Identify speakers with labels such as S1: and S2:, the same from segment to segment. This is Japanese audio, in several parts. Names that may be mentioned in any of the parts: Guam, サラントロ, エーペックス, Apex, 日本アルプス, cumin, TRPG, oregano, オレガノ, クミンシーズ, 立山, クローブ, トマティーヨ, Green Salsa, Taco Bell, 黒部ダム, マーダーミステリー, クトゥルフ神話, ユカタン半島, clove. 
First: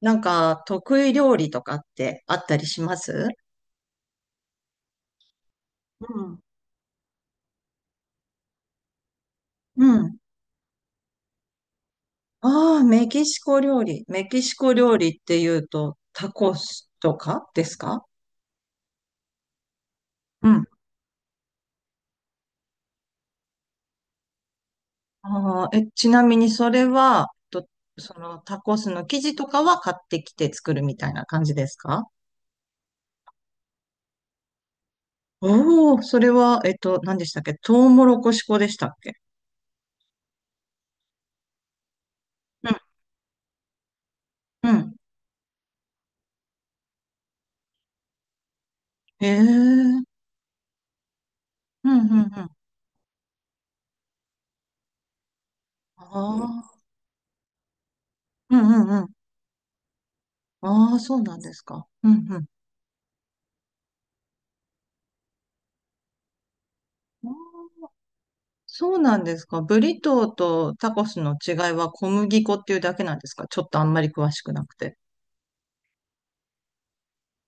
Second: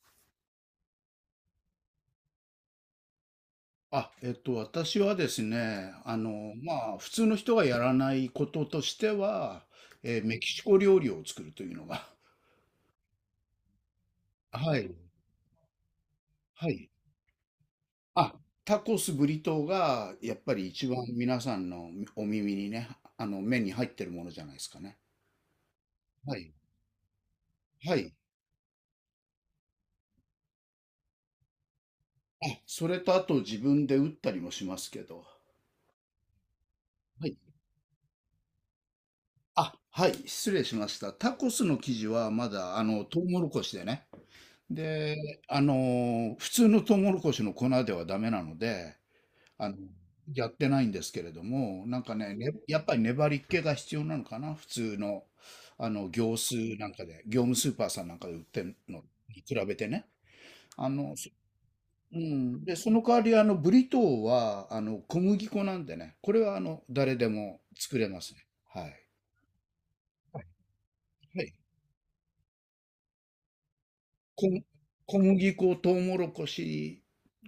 S1: なんか、得意料理とかってあったりします？
S2: 私はですね、
S1: うん。
S2: 普通の人がやらないこととしては、
S1: うん。
S2: メキシコ料理を作るというのが。
S1: ああ、メキシコ料理。メキ シコ
S2: はい、
S1: 料理っていうと、タコ
S2: は
S1: ス
S2: い。
S1: とかですか？
S2: あ、タコス、ブリトーが、やっ
S1: う
S2: ぱ
S1: ん。
S2: り一番皆さんのお耳にね、目に入ってるものじゃないですかね。
S1: ああ、え、ちなみ
S2: は
S1: に
S2: い、
S1: それは、と、
S2: はい。
S1: そのタコスの生地とかは買ってきて作るみたいな感じですか？
S2: それとあと自分で打ったりもしますけど、
S1: おおー、それは、何で
S2: は
S1: した
S2: い。
S1: っけ、トウモロコシ粉でしたっけ？
S2: はい、失礼しました。タコスの生地はまだ、
S1: う
S2: トウモロコシでね、
S1: ん、うん。
S2: で、普通のトウモロコシの粉ではダメなので、
S1: へえ、
S2: あの、
S1: うん
S2: やってないんですけれども、
S1: う
S2: な
S1: ん
S2: んか
S1: う
S2: ね、
S1: ん。
S2: やっぱり粘り気が必要なのかな、普通の、
S1: あ
S2: 業ス
S1: あ、
S2: ーなんかで、業務スーパーさんなんかで売っ
S1: うん
S2: てる
S1: う
S2: の
S1: んうん。
S2: に比べてね。あ
S1: ああ、そ
S2: の、
S1: う
S2: そ
S1: なんですか。う
S2: う
S1: んうん。
S2: ん。で、その代わり、ブリトーは、小麦粉なんでね、これは、誰でも作れますね。は
S1: そう
S2: い。
S1: なんですか。ブリトー
S2: はい。
S1: とタコスの
S2: は
S1: 違
S2: い。
S1: いは小麦粉っていうだけなんですか？ちょっとあんまり詳し
S2: 小、
S1: くなくて。
S2: 小麦粉、トウモロコシ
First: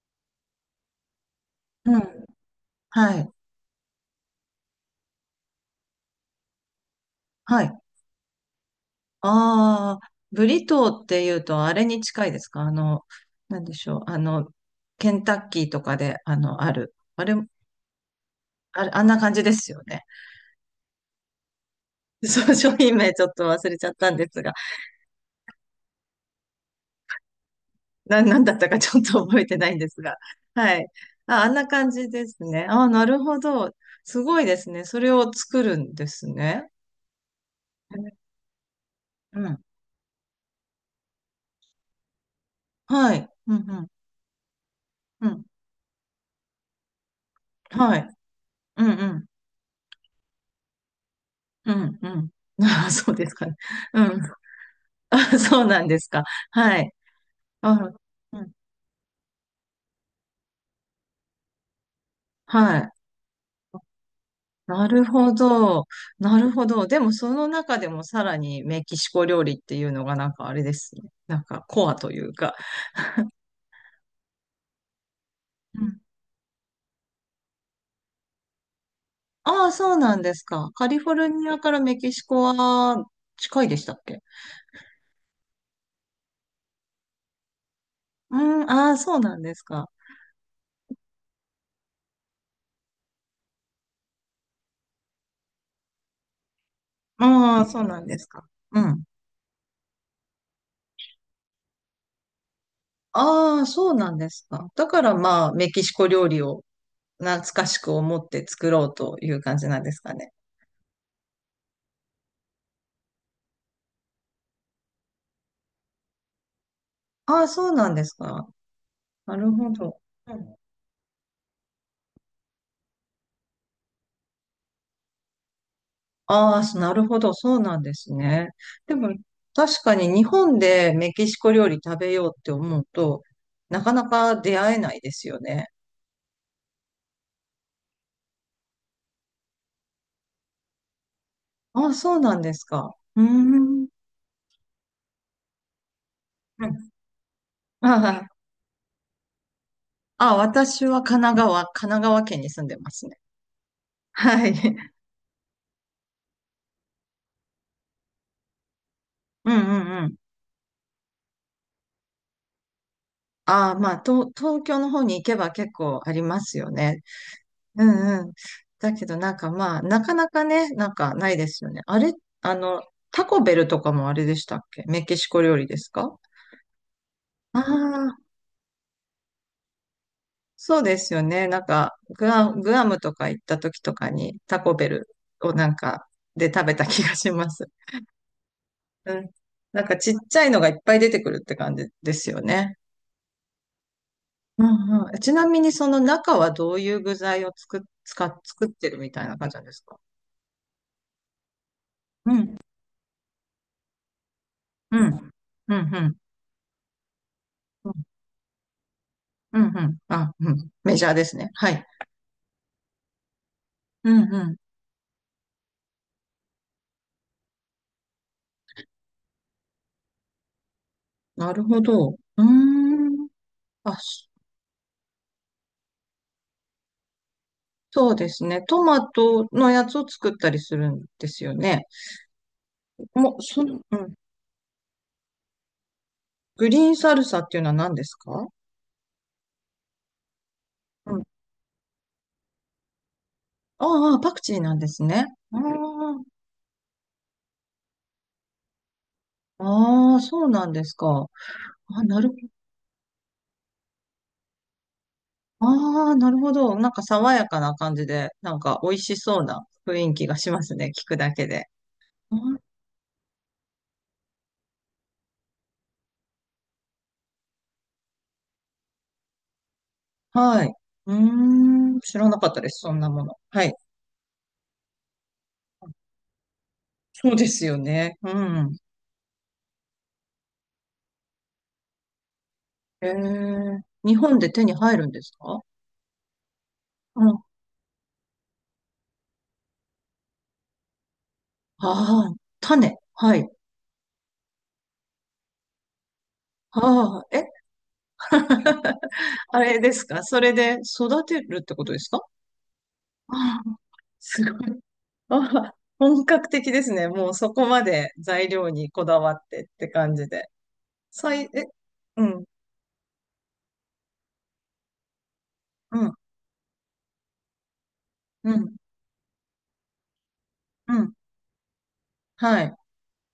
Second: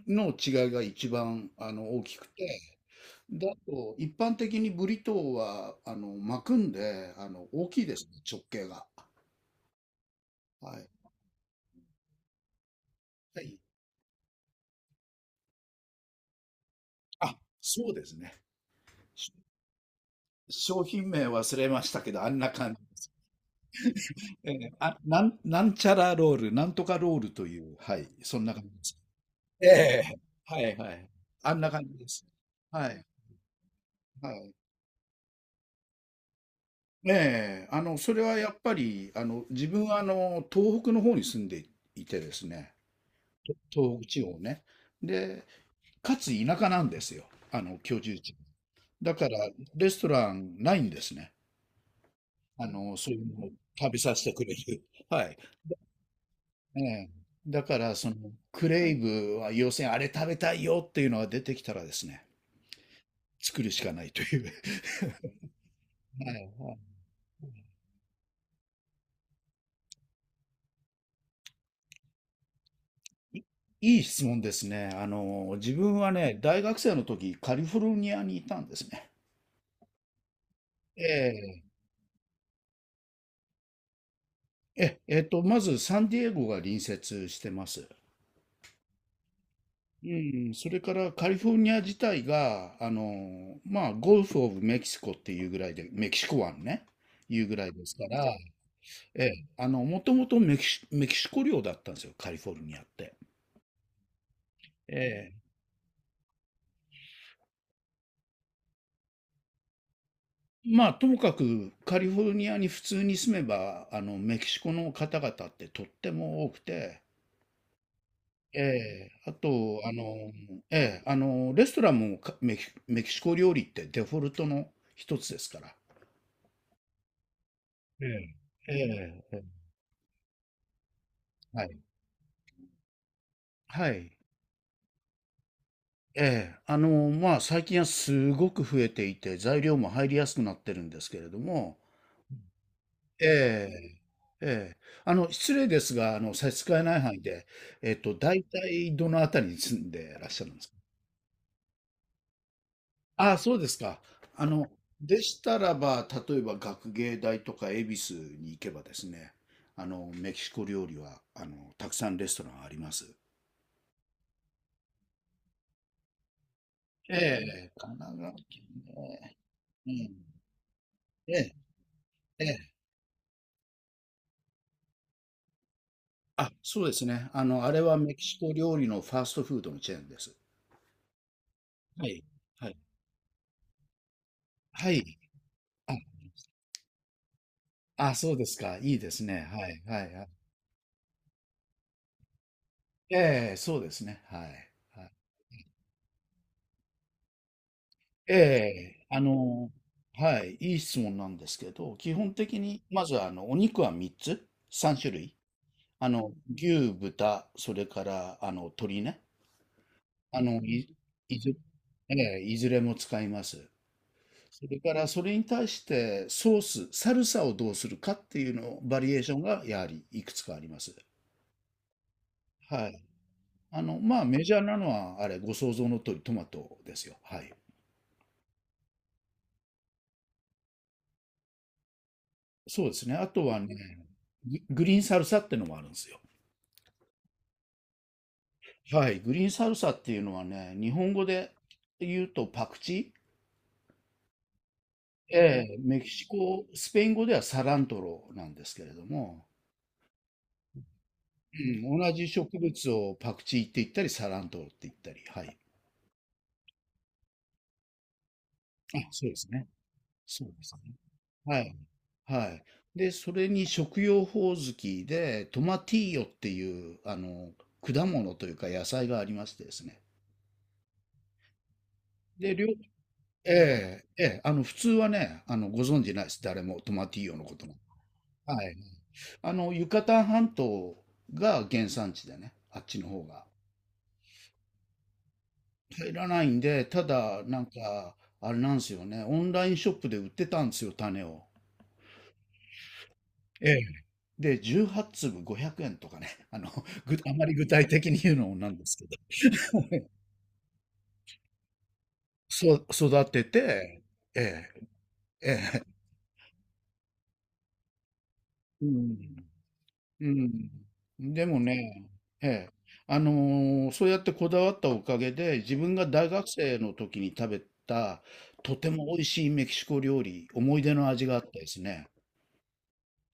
S2: の違いが一番、
S1: うん。
S2: 大きくて、
S1: はい。
S2: だと、一般的にブリトーは、巻くんで、
S1: は
S2: 大
S1: い。
S2: きいですね、直径が。
S1: ああ、ブリ
S2: は
S1: ト
S2: い。
S1: ーっていうとあれに近いですか？あの、
S2: はい。
S1: なんでしょう。あの、ケンタッキーとかで、あの、ある。あれ、
S2: あ、そうですね。
S1: あれ、あんな
S2: し
S1: 感じですよね。
S2: 商品名忘れましたけど、あん
S1: そ
S2: な
S1: う、
S2: 感
S1: 商
S2: じ。
S1: 品名ちょっと忘れちゃったんですが、
S2: ええ。なんちゃらロール、なんとかロールという、はい、
S1: な、な
S2: そ
S1: ん
S2: ん
S1: だ
S2: な
S1: っ
S2: 感
S1: た
S2: じ
S1: か
S2: で
S1: ち
S2: す。
S1: ょっと覚えて
S2: え
S1: ないんです
S2: え、
S1: が。
S2: は
S1: は
S2: い
S1: い。
S2: はい。
S1: あ、あ
S2: あ
S1: ん
S2: ん
S1: な
S2: な感
S1: 感
S2: じで
S1: じ
S2: す。
S1: ですね。ああ、
S2: は
S1: な
S2: い、
S1: るほど。す
S2: は
S1: ごい
S2: い。
S1: ですね。それを作るんですね。
S2: ねえ、それはやっぱり、
S1: うん。
S2: 自分は、東北の方に住んでいてですね、
S1: はい。うんうん。
S2: 東北地方ね。
S1: うん。
S2: で、かつ田舎なんですよ、あの
S1: は
S2: 居
S1: い。
S2: 住地。
S1: うんう
S2: だ
S1: ん。
S2: からレストランないんですね。
S1: うんうん。ああ、
S2: そ
S1: そ
S2: う
S1: う
S2: い
S1: で
S2: う
S1: すか
S2: のを
S1: ね。
S2: 食べ
S1: う
S2: さ
S1: ん。
S2: せてくれる。はい。
S1: あ、そうなんですか。は
S2: え
S1: い。
S2: え。だ
S1: あ、
S2: からその
S1: うん。
S2: クレイブは要するにあれ食べたいよっていうのが出てきたらですね、
S1: はい。
S2: 作るしかないという。
S1: なるほ ど。
S2: は
S1: なる
S2: い
S1: ほ
S2: は
S1: ど。
S2: い。
S1: でも、その中でもさらにメキシコ料理っていうのがなんかあれですね。なんかコアというか。
S2: いいい質問ですね。自
S1: うん。
S2: 分はね、大学生の時カリフォルニアにいたんですね。
S1: ああ、そうなんですか。カリフォルニア
S2: え
S1: からメキシコは近いでしたっけ？
S2: え、まずサンディエゴが隣接してます。
S1: うん。ああ、そうなんですか。
S2: うん、それからカリフォルニア自体が、ゴルフ・オブ・メキシコっていうぐらいで、メキシコ湾ね、いうぐ
S1: ああ、
S2: らい
S1: そう
S2: です
S1: なん
S2: か
S1: で
S2: ら、
S1: すか。うん。
S2: ええ、もともとメキシコ領だったんですよ、カリフォルニアって。
S1: ああ、そうなんですか。だ
S2: え
S1: から
S2: え、
S1: まあ、メキシコ料理を懐かしく思って作ろうという感じなんですかね。
S2: ともかくカリフォルニアに普通に住めば、メキシコの方々ってとっても多くて、
S1: ああ、そうなんですか。
S2: ええ、あ
S1: なるほ
S2: と、あ
S1: ど。
S2: の、ええ、レストランもかメキシコ料理ってデフォルトの一つですから。
S1: ああ、そ、なるほど。そうなんで
S2: え
S1: すね。
S2: え、え
S1: でも、
S2: え、ええ。
S1: 確かに日本でメキシコ
S2: は
S1: 料理
S2: い。
S1: 食べようって思うと、な
S2: は
S1: かな
S2: い。
S1: か出会えないですよね。
S2: ええ。最近はすごく増えていて、材料も入りやすくなってるんですけれども、
S1: ああ、そうなんですか。うーん。
S2: ええ、ええ。失礼ですが、差し
S1: う
S2: 支
S1: ん。
S2: え ない範囲で、
S1: あ
S2: 大体どのあたりに住んでら
S1: あ、
S2: っ
S1: ああ
S2: しゃるんですか？
S1: 私は神奈川、神奈川県に住んでますね。
S2: ああ、そうですか。
S1: は
S2: あ
S1: い。
S2: の、でしたらば、例えば学芸大とか恵比寿に行けばですね、
S1: うんうんうん。
S2: メキシコ料理は、たくさんレストランあります。
S1: ああ、まあ、東京の方に行けば結構ありますよね。
S2: ええ、
S1: う
S2: 神奈
S1: んうん。
S2: 川県
S1: だけどなん
S2: ね。
S1: かまあ、
S2: う
S1: なか
S2: ん。
S1: なかね、なんかないで
S2: え
S1: すよね。あれ、
S2: え、え
S1: あ
S2: え。
S1: の、タコベルとかもあれでしたっけ、メキシコ料理ですか？
S2: そうですね。
S1: あ
S2: あれはメ
S1: あ、
S2: キシコ料理のファーストフードのチェーンです。
S1: そうですよね。なんか、
S2: はい。
S1: グア、
S2: は
S1: グ
S2: い。
S1: アムとか行った時とかにタコベ
S2: は
S1: ル
S2: い。
S1: をなんかで食べた気がします。
S2: そうですか。いいで
S1: う
S2: す
S1: ん。
S2: ね。は
S1: な
S2: い。
S1: んか
S2: は
S1: ちっ
S2: い。はい。
S1: ちゃいのがいっぱい出てくるって感じですよね。
S2: ええ、そうですね。は
S1: う
S2: い。
S1: ん
S2: はい。
S1: うん、ちなみにその中はどういう具材をつく、使
S2: え
S1: っ、作ってる
S2: え、
S1: みたいな感じなんですか？
S2: はい。いい質問なんですけど、基
S1: う
S2: 本
S1: ん、
S2: 的に、まず、お肉は3つ、
S1: う
S2: 3
S1: ん、う
S2: 種
S1: ん、
S2: 類。
S1: うん、うん、
S2: 牛、豚、それから、鶏ね。
S1: うん、うんあ、
S2: あ
S1: う
S2: の、
S1: ん、
S2: い、
S1: メジャーです
S2: い
S1: ね。
S2: ず、
S1: はい。
S2: ええ、いずれも使います。
S1: うん、うん。
S2: それからそれに対してソース、サルサをどうするかっていうのバリエーションがやはりいくつかあります。
S1: なるほど。うー
S2: はい。
S1: ん。あ、そ
S2: メジャーなのはあれ、ご想像の通りトマトですよ。はい。
S1: そうですね。トマトのやつを作ったりするんですよね。
S2: そうですね。あ
S1: もう、
S2: とは
S1: そ
S2: ね、
S1: の、うん。
S2: グリーンサルサってのもあるんですよ。
S1: グリーンサルサっていうのは何ですか？
S2: はい。グリーンサルサっていうのはね、日本
S1: うん。
S2: 語で言うとパクチー、
S1: ああ、パクチーなんですね。
S2: え
S1: あ
S2: え、メキシコ、スペイン語ではサラントロなんですけれども、
S1: あ、ああ、そうなんですか。
S2: うん、
S1: あ、
S2: 同
S1: な
S2: じ
S1: る、
S2: 植物をパクチーって言ったり、サラントロって言ったり、はい。
S1: ああ、なるほど。なんか爽やかな感じで、なんか美味し
S2: そうで
S1: そう
S2: す
S1: な
S2: ね。
S1: 雰囲気が
S2: そ
S1: し
S2: う
S1: ま
S2: で
S1: す
S2: す
S1: ね。
S2: ね。
S1: 聞くだけ
S2: は
S1: で。
S2: い。
S1: あ、
S2: はい。で、それに食用ホオズキで、トマティーヨっていう、果物というか野菜がありましてですね。
S1: はい。うーん。知らなかっ
S2: で、
S1: たです。そんなもの。
S2: え
S1: はい。
S2: え、ええ、普通はね、ご存知ないです。誰もトマティー
S1: そう
S2: ヨの
S1: で
S2: こ
S1: す
S2: とも。
S1: よね。う
S2: は
S1: ん。
S2: い。ユカタン半島が原産地でね、あっちの
S1: ええ。
S2: 方が。
S1: 日本で手に入るんですか？
S2: 入らないんで、た
S1: うん。あ
S2: だ、なんか、あれなんですよね、オンラインショップで売ってたんですよ、種を。
S1: あ、種。はい。
S2: で、18粒500円とかね、
S1: あ
S2: あ
S1: あ、え、
S2: まり具体的に言うのもなんですけど、
S1: あれです か、それで育てるってことですか？
S2: そう育
S1: あ
S2: て
S1: あ、
S2: て、え
S1: すご
S2: え、
S1: い。あ
S2: え
S1: あ、
S2: え、
S1: 本格的ですね。もうそこまで材料
S2: う
S1: にこだわ
S2: ん、
S1: ってって感
S2: う
S1: じで。さ
S2: ん。
S1: い、
S2: でも
S1: え、
S2: ね、
S1: うん。
S2: ええ、あのそうやってこだわったおかげで、自分
S1: う
S2: が
S1: ん、
S2: 大学生の時に食べた、
S1: うん、
S2: とても美味しいメキシコ料理、思い
S1: う
S2: 出の
S1: ん。
S2: 味があってですね。
S1: はい。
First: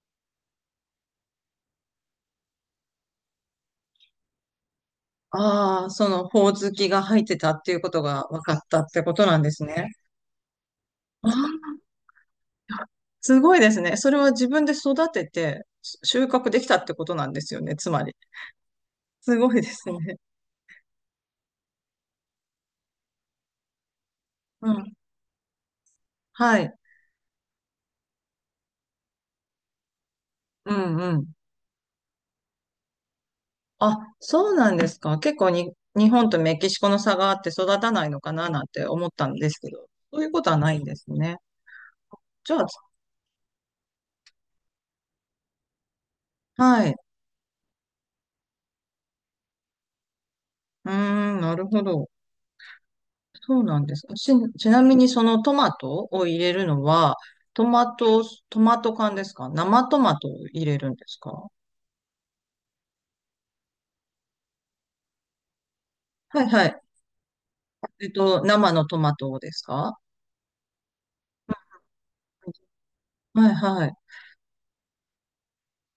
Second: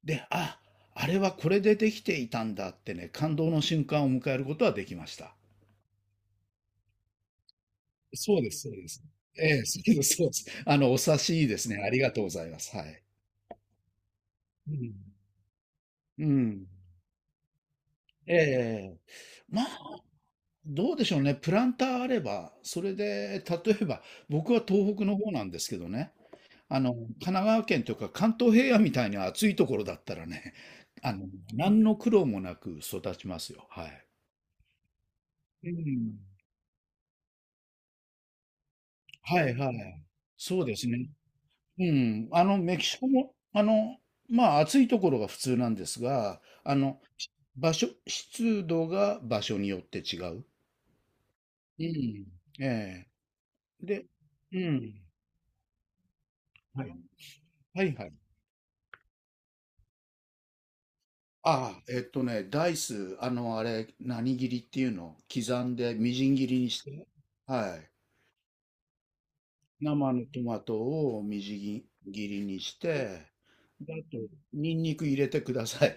S2: で、あれはこれでできていたんだってね、感動の瞬間を迎えることはできました。
S1: ああ、その、ほおずきが入ってたっていうことが
S2: そ
S1: 分
S2: うで
S1: かっ
S2: す、そう
S1: た
S2: で
S1: って
S2: す。
S1: ことなん
S2: え
S1: です
S2: え、そう
S1: ね。
S2: です、そうです。お察
S1: あ
S2: しいいで
S1: あ、
S2: すね。ありがとうございます。はい。
S1: すごいですね。それは自分
S2: う
S1: で
S2: ん。
S1: 育てて収
S2: う
S1: 穫でき
S2: ん。
S1: たってことなんですよね、つまり。
S2: ええ。
S1: すごいで
S2: ま
S1: す
S2: あ、
S1: ね。
S2: どうでしょうね。プランターあれば、それで、例えば、僕は
S1: うん。
S2: 東北の方なんですけどね、
S1: はい。
S2: 神奈川県というか関東平野みたいに暑いところだったらね、
S1: うん、う
S2: あの、
S1: ん。
S2: 何の苦労もなく育ちますよ。は
S1: あ、
S2: い。
S1: そうなんですか。結構
S2: う
S1: に、日
S2: ん。
S1: 本とメキシコの差があって育たないのかななんて思ったん
S2: は
S1: で
S2: い
S1: すけ
S2: は
S1: ど、
S2: い。
S1: そういうことは
S2: そう
S1: な
S2: で
S1: いん
S2: す
S1: で
S2: ね。
S1: すね。
S2: うん、
S1: じゃ
S2: メキシコも、暑いところが普通なんですが、
S1: あ、はい。
S2: 場所、湿度が場所によって違う。
S1: うーん、なるほ
S2: う
S1: ど。
S2: ん。え
S1: そうなん
S2: え。
S1: です。
S2: で、
S1: ち、
S2: う
S1: ちなみ
S2: ん。
S1: にそのトマトを入れるの
S2: はい。
S1: は、ト
S2: は
S1: マ
S2: いはい。
S1: ト、トマト缶ですか、生トマトを入れるんですか？は
S2: ああ、ね、ダイス、あれ、何切りっていうの刻んで、みじん
S1: い
S2: 切り
S1: は
S2: に
S1: い。
S2: して、はい。
S1: えっと、生のトマトをですか？
S2: 生のトマトをみじん切りにして、
S1: はいは
S2: で
S1: い。
S2: あと、ニンニク入れてください。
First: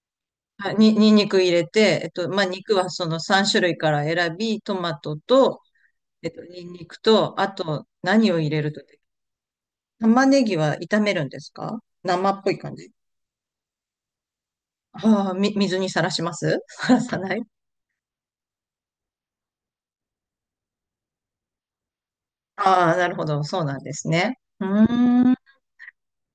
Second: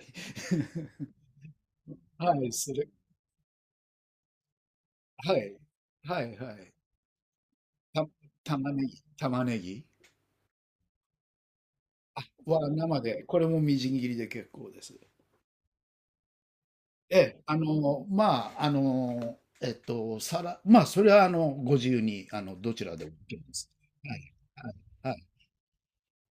S1: はい、に、に んにく入れて、えっと、
S2: は
S1: まあ、
S2: い、
S1: 肉はその3種類から選び、トマト
S2: はい。
S1: と、
S2: は
S1: えっ
S2: い
S1: と、
S2: は
S1: にん
S2: い。
S1: にくと、あと、
S2: た
S1: 何を入れると、
S2: 玉ねぎ
S1: 玉ねぎは炒めるんですか、生っぽい
S2: は
S1: 感じ。
S2: 生で、これもみじん切りで結構です。
S1: ああ、水にさらします さらさ
S2: え
S1: ない。
S2: え、あの、まあ、あの、えっと、さら、まあ、それは、ご自由に、どち
S1: ああ、
S2: らで
S1: な
S2: も
S1: るほ
S2: OK
S1: ど。
S2: で
S1: そう
S2: す。
S1: なんです
S2: はい、
S1: ね。う
S2: はい、はい。
S1: ーん。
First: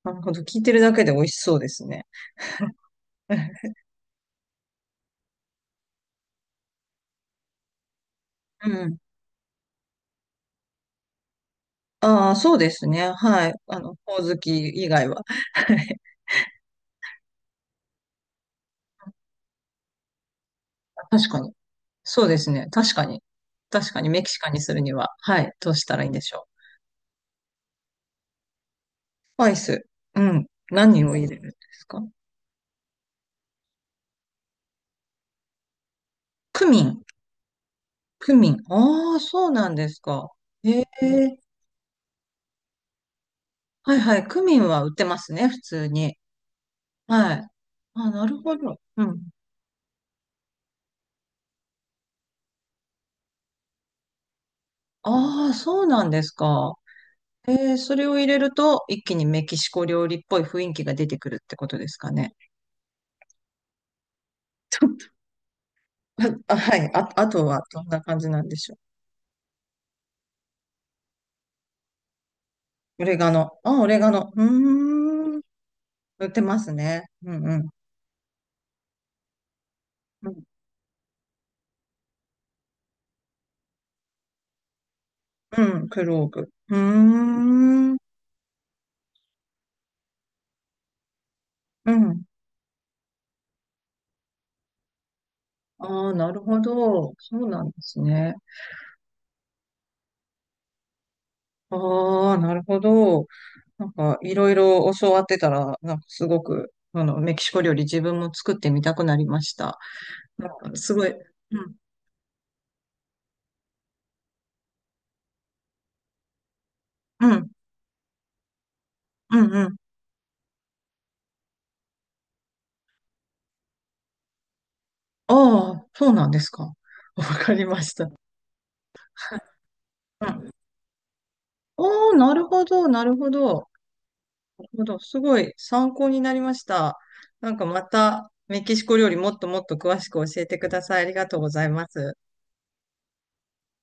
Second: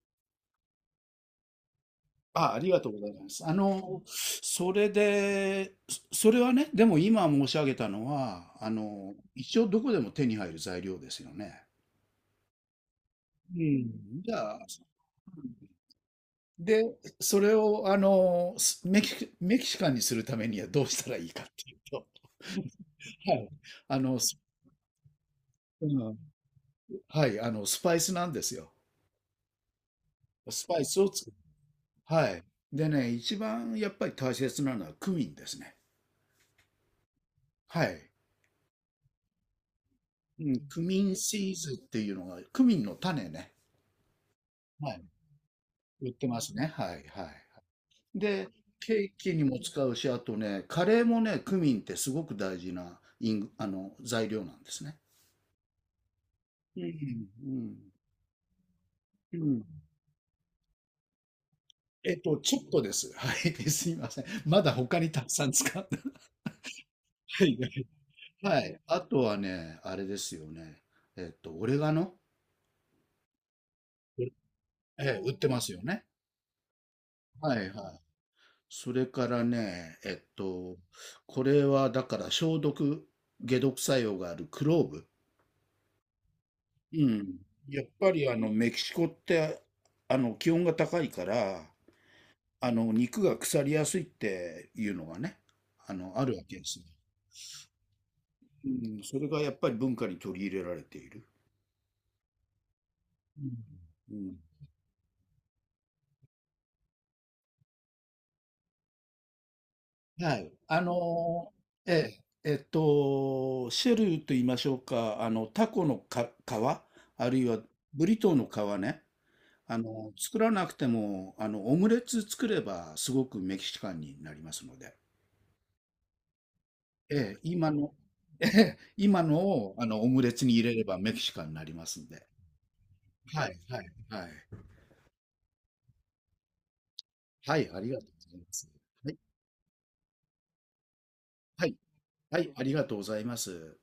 S1: なるほど。聞いてるだけで美味しそうですね。
S2: ありがとうございます。それで、それはね、でも今申し上げたのは、
S1: うん。
S2: 一応どこでも手に入る材料ですよね。
S1: ああ、そうですね。はい。
S2: う
S1: あの、ほお
S2: ん、じ
S1: ず
S2: ゃあ、
S1: き以外は。はい。
S2: で、それを、あの、すメキメキシカンにするためにはどうしたらい
S1: 確
S2: い
S1: か
S2: かっ
S1: に。
S2: ていうと、
S1: そうですね。確かに。
S2: はい、
S1: 確
S2: あ
S1: かに、
S2: の、
S1: メキ
S2: す
S1: シカンにするには、はい。どうし
S2: う
S1: たらいいん
S2: ん、
S1: でしょう。
S2: はい、スパイスなんですよ。
S1: スパイス。うん。
S2: スパイス
S1: 何
S2: を
S1: を入
S2: 作
S1: れ
S2: る。
S1: るんですか？
S2: はい。でね、一番やっぱり大切なのはクミンですね。
S1: クミン。
S2: はい。
S1: クミン。ああ、そうなんですか。
S2: うん、
S1: へ
S2: ク
S1: え。
S2: ミンシーズっていうのが、クミンの種ね。
S1: はいはい。クミンは売
S2: は
S1: っ
S2: い。
S1: てますね。普通
S2: 売っ
S1: に。
S2: てますね。はい、はい。
S1: はい。あ、なる
S2: で、
S1: ほど。う
S2: ケー
S1: ん。
S2: キにも使うし、あとね、カレーもね、クミンってすごく大事なイング、あの、材料なんですね。
S1: ああ、そうなんですか。
S2: う
S1: えー、
S2: ん、
S1: それを入れると、一気に
S2: うん、
S1: メ
S2: う
S1: キシ
S2: ん。
S1: コ料理っぽい雰囲気が出てくるってことですかね。
S2: ちょっとです。はい、すいません。まだ
S1: ちょっ
S2: 他
S1: と、
S2: にたくさん使って。
S1: あ、あ、はい。あ、あ と
S2: はい
S1: は
S2: は
S1: ど
S2: い、
S1: んな感じなんで
S2: は
S1: しょ
S2: い。あとはね、あれですよね。オレガノ、
S1: う。オレガノ。あ、オレガ
S2: え
S1: ノ。
S2: え、売
S1: う
S2: っ
S1: ーん。
S2: てますよね。
S1: 売ってますね。うん
S2: は
S1: うん。
S2: いはい。それからね、
S1: うん、
S2: これはだから解毒作用があるクローブ。
S1: うん、クローブ。う
S2: う
S1: ー
S2: ん。やっ
S1: ん。
S2: ぱりメキシコって、気温が高いから、
S1: うん。
S2: 肉が腐りやすいっていうのがね、
S1: ああ、
S2: あ
S1: な
S2: る
S1: る
S2: わけ
S1: ほ
S2: です。
S1: ど。そうなんですね。
S2: うん、それがやっぱり文化に取り入れられている。
S1: ああ、なるほど。
S2: うん。
S1: なん
S2: う
S1: か、い
S2: ん。
S1: ろいろ教わってたら、なんかすごく、あの、メキシコ料理自分も作ってみたくなりました。
S2: は
S1: なん
S2: い。
S1: か、すごい。うん。
S2: ええ、シェルと言いましょうか、タコの皮、
S1: う
S2: あるい
S1: ん
S2: はブリトーの皮ね、
S1: うんうん。
S2: 作らなくても、オムレツ作ればすごくメキシカンになりますので、
S1: ああ、そうなんですか。
S2: え
S1: わ
S2: え、
S1: かりました。
S2: ええ、今のを、オム
S1: う
S2: レツ
S1: ん。
S2: に入れればメキシカンになり
S1: あ
S2: ますん
S1: あ、
S2: で。
S1: なるほど、なるほ
S2: はい、
S1: ど。
S2: はい、はい。
S1: なるほど。すごい参考になりました。なん
S2: は
S1: か
S2: い、あ
S1: ま
S2: りがとうござ
S1: た
S2: いま
S1: メ
S2: す。
S1: キシコ料
S2: は
S1: 理
S2: い、
S1: もっともっと詳しく教えてください。ありがとうござ
S2: は
S1: い
S2: い、
S1: ます。
S2: はい、ありがとうございます。